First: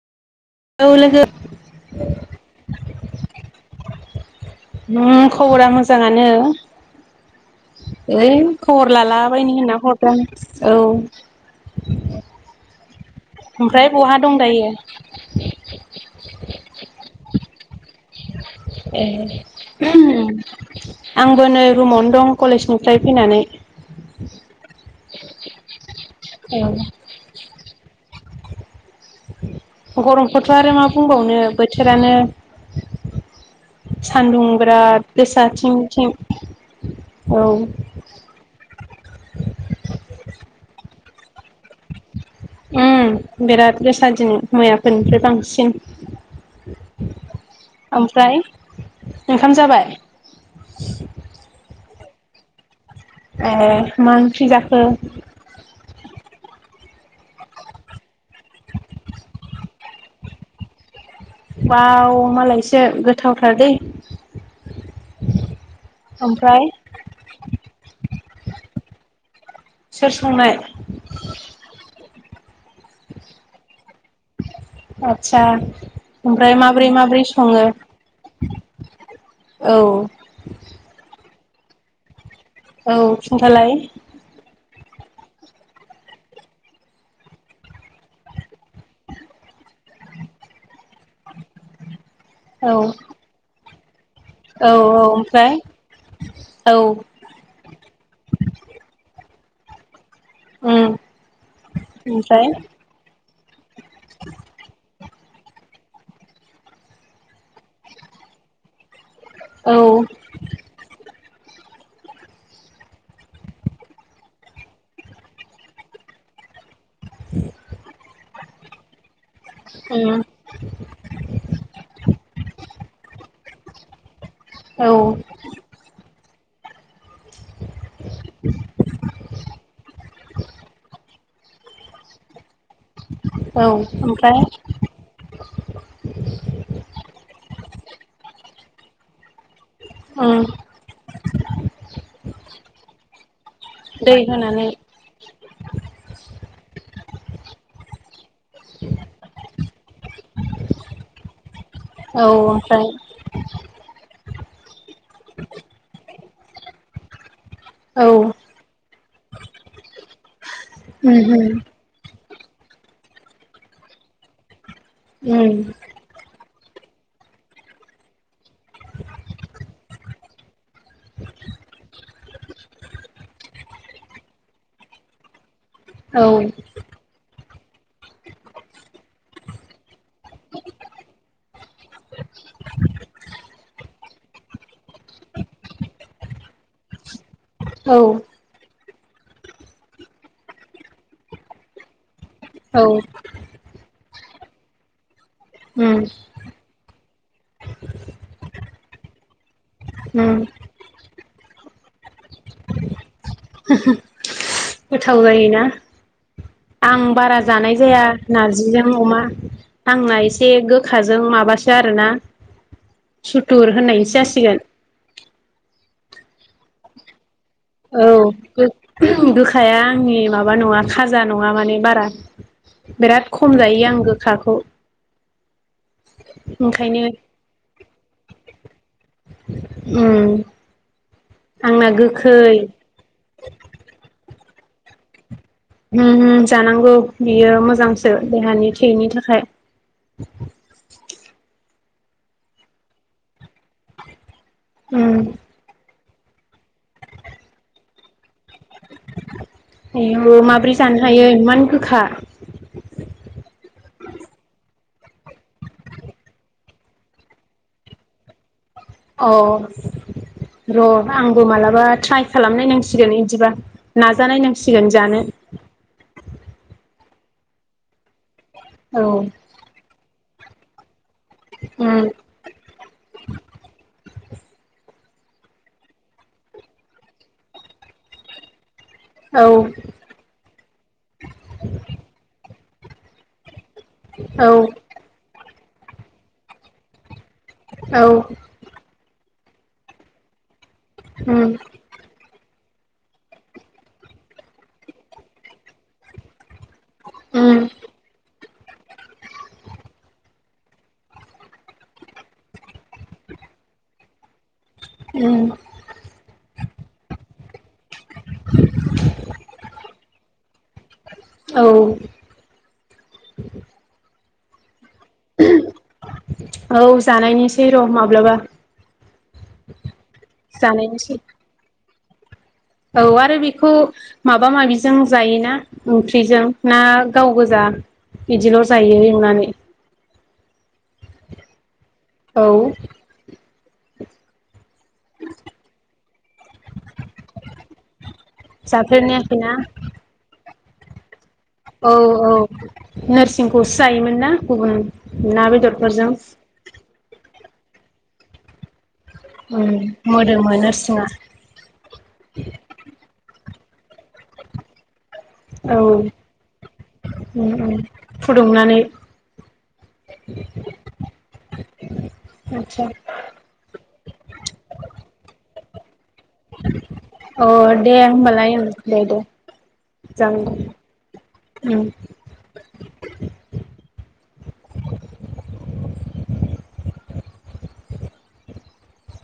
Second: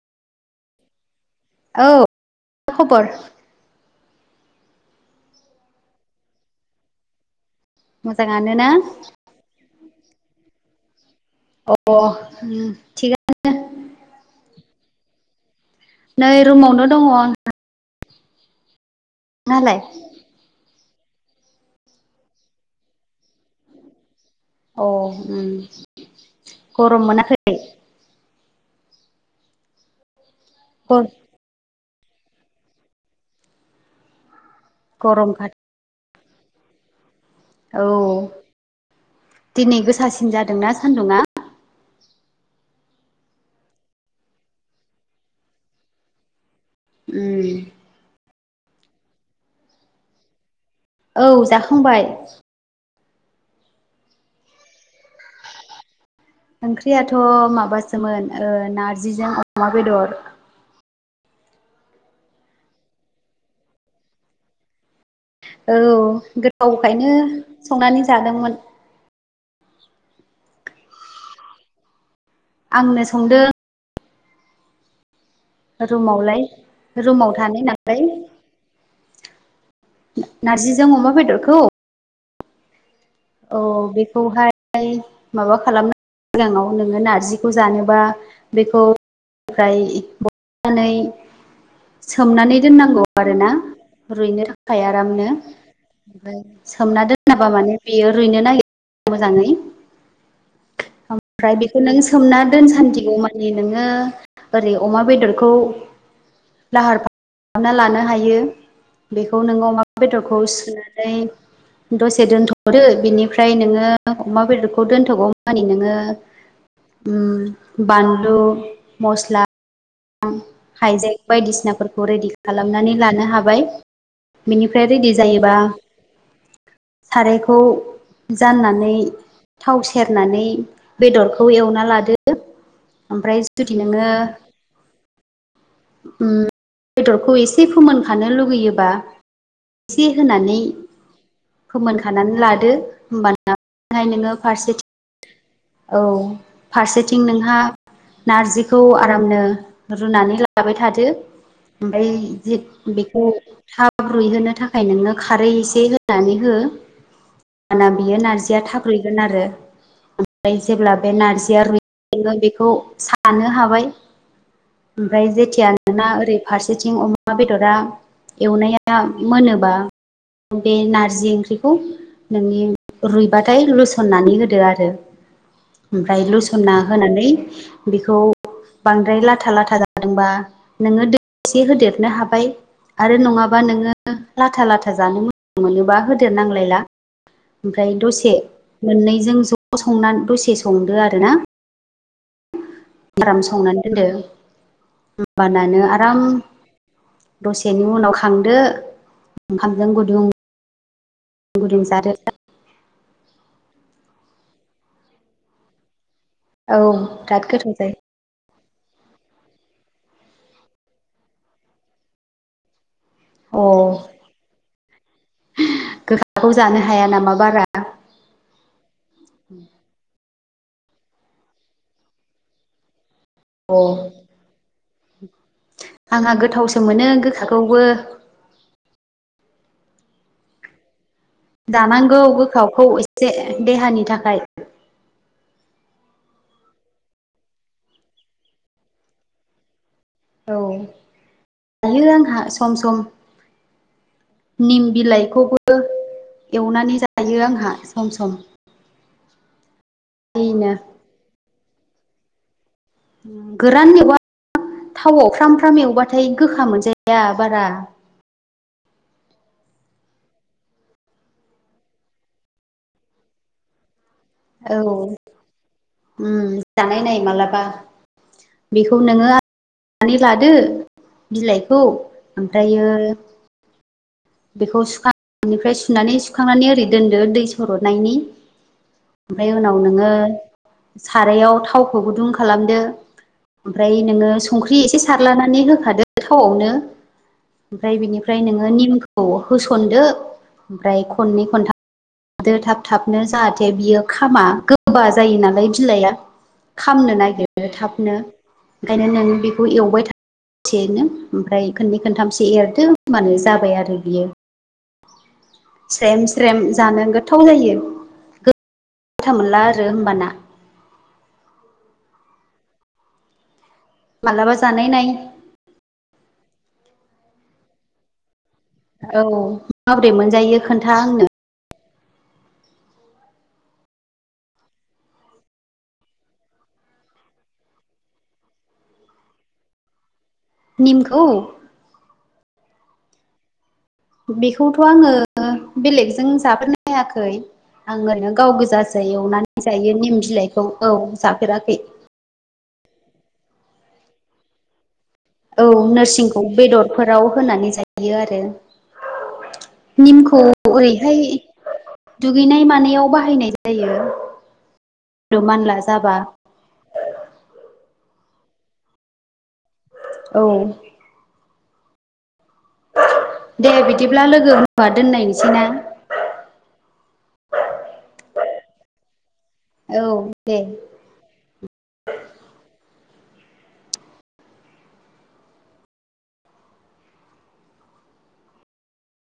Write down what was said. औ लोगो औ मा खबर उम खबरा मोजाङानो ओइ मोजाङानो ना खबर लालाबायनो होनना हरदों आ औ अ थिगा ओमफ्राय बहा दं दायो नै रुमावनो दङं ए आंबो नै रुमावनो दं कलेजनिफ्राय फैनानै अ गरम मोनाखै गरमखौथ' आरो मा बुंबावनो बोर बोथोरानो सान्दुं बिराद गरमखा गोसाथिंथिं औ दिनै गोसासिन जादोंना सान्दुंङा उ बिराद गोसा दिनो मैयाफोरनिफ्राय बांसिन ओमफ्राय ओंखाम जाबाय औ जाखांबाय ए मा ओंख्रि जाखो ओंख्रियाथ' माबासोमोन नारजिजों अमा बेदर बाव मालायसो गोथावथाराद औ गोथावखायनो संनानै जादोंमोन सोर संनाय आंनो संदों आतसा रुमावलाय ओमफ्राय माबोरै माब्रै रुमाव थानाय सङो नालाय औ नारजिजों अमा बेदरखौ औ औ खिन्थालाय बेखौहाय फ्राय माबा खालामना सिगाङाव नोङो नारजिखौ जानोबा बेखौ निफ्राय बनानै सोमनानै औ दोननांगौ आरोना रुइनो औ थाखाय आरामनो ओमफ्राय ओमफ्राय औ सोमना दोनाबा माने रैनो नागिरा मोजाङै उम ओमफ्राय बेखौ नों सोमना ओमफ्राय दोनसान्दि अमानि नोङो ओरै अमा बेदरखौ लाहार फाहार खालामना लानो हायो बेखौ नों औ अमाा बेदरखौ सुनानै दसे दोनथ' हरो बिनिफ्राय नोङो अमा बेदरखौ दोनथ'गौ मानि नोङो बानलु मस्ला उम आं हाइजें बायदिसिनाफोरखौ रेडि खालामनानै लानो हाबाय औ बेनिफ्राय रेडि जायोबा सारायखौ जाननानै थाव सेरनानै बेदरखौ खौ एवना लादो ओमफ्राय जुदि नोङो द बेदरखौ एसे फोमोनखानो लुगैयोबा एसे उम होनानै फोमोनखानानै लादो होमबानो दै होनानै औ फारसेथिं नोंहा नारजिखौ आरामनो रुनानै लाबाय थादो ओमफ्राय औ ज ओमफ्राय बेखौ थाब रुइहोनो आ नोङनो खारै एसे होनानै हो हबाना औ बियो उम नारजिया थाब रैगोन आरो जेब्ला बे नारजिया उम लैखोन बेखौ बे खौ सानो हाबाय ओमफ्राय उम जेथिया नोंना ओरै फारसेथिं अमा बेदरा एवनाया मोनोबा बे नारजि ओंख्रिखौ नोंनि रुइबाथाय लुसननानै होदो आरो । औ ओमफ्राय लुसोमना होनानै बेखौ बांद्राय लाथा लाथा जादोंबा नोङो दै एसे होदेरनो हाबाय । आरो नङाबा नोङो लाथा लाथा जानो मोजां मोनोबा होदेरनांलायला । ओमफ्राय औ दसे मोननैजों ज' संना दसे संदो आरो ना । औ उम हब्राम [unintelligible] संनानै दोनदो । बानानो आराम दसेनि उनाव खांदो ओंखामजों गुदुं उम गुदुं जादो गोथाव जायोना औ आं बारा बिराद गोथाव जानाय जायो जाया नारजि जों अमा आंना एसे गोखाजों माबासो आरोना । अ सुथुर होननायनिसो जासिगोन । गोखाखौ जानो हाया नामा बारा? औ गोखाया आंनि माबा माबा नङा खाजा नङा माने बारा बिराद खम अ जायो आं गोखाखौ । आंहा गोथावसो मोनो गोखाखौबो । ओम दानांगौ गोखावखौ एसे देहानि थाखाय । ओम ओम जानांगौ बियो मोजांसो देहानि थैनि थाखाय । औ जायो आंहा सम सम । निम उम बिलाइखौबो एवनानै जायो आंहा सम सम । आयौ माब्रै जानो हायो इमान गोखा? गोरान एवबा थावयाव फ्राम फ्राम एवबाथाय गोखा मोनजाया बारा । औ र' आंबो मालाबा ट्राय खालामनायनांसिगोन इदिबा । नाजा नायनांसिगोन जानो । ओम जानाय नाय मालाबा बेखौ औ नोङो आनानै [unintelligible] लादो बिलाइखौ उम ओमफ्रायो बेखौ सुखांनायनिफ्राय सुनानै सुखांनानै ओरै दोनदो दै सर'नायनि औ ओमफ्राय उनाव नोङो सारायाव थावखौ गुदुं खालामदो । ओमफ्राय नोङो औ संख्रि एसे सारलानानै होखादो थावयावनो । ओमफ्राय औ बिनिफ्राय नोङो निमखौ होस'नदो । ओमफ्राय खननै उम खनथाम दो थाब थाबनो जाहाथे बियो खामा गोबा जायो नालाय बिलाइया । खामनो उम नागिरो थाबनो ओंखायनो नों बेखौ एवबाय था । एसेनो ओमफ्राय खननै खनथामसो एरदो होनोमबानो जाबाय आरो । उम बियो स्रेम स्रेम जानो गोथाव जायो । [inaudible] था मोनला आरो होमबाना । औ मालाबा जानाय नाय । औ जानायनिसै र' माब्लाबा । औ माब्रै मोनजायो खोनथा जानायनोसै आंनो । औ आरो बेखौ माबा माबिजों जायोना ओंख्रिजों ना गाव गोजा बिदिल' जायो एवनानै । निमखौ औ बेखौथ' आङो बेलेगजों जाफोनो हायाखै । आं ओरैनो गाव गोजासो जाफेरनायाखैना एवनानै जायो निम बिलाइखौ औ जाफेराखै औ औ नोरसिंखौसो जायोमोन ना गुबुन ना औ बेदरफोरजों नोरसिंखौ बेदरफोराव होनानै जायो आरो उम निमखौ मोदोमो नोरसिङा ओरैहाय दुगैनाय मानायाव बाहायनाय जायो जायो औ ओम ओम फुदुंनानै औ आदसा दे बिदिब्ला लोगो होनवा दोनलायनोसैना। अ दे होमबालाय उम दे दे औ जां दे उम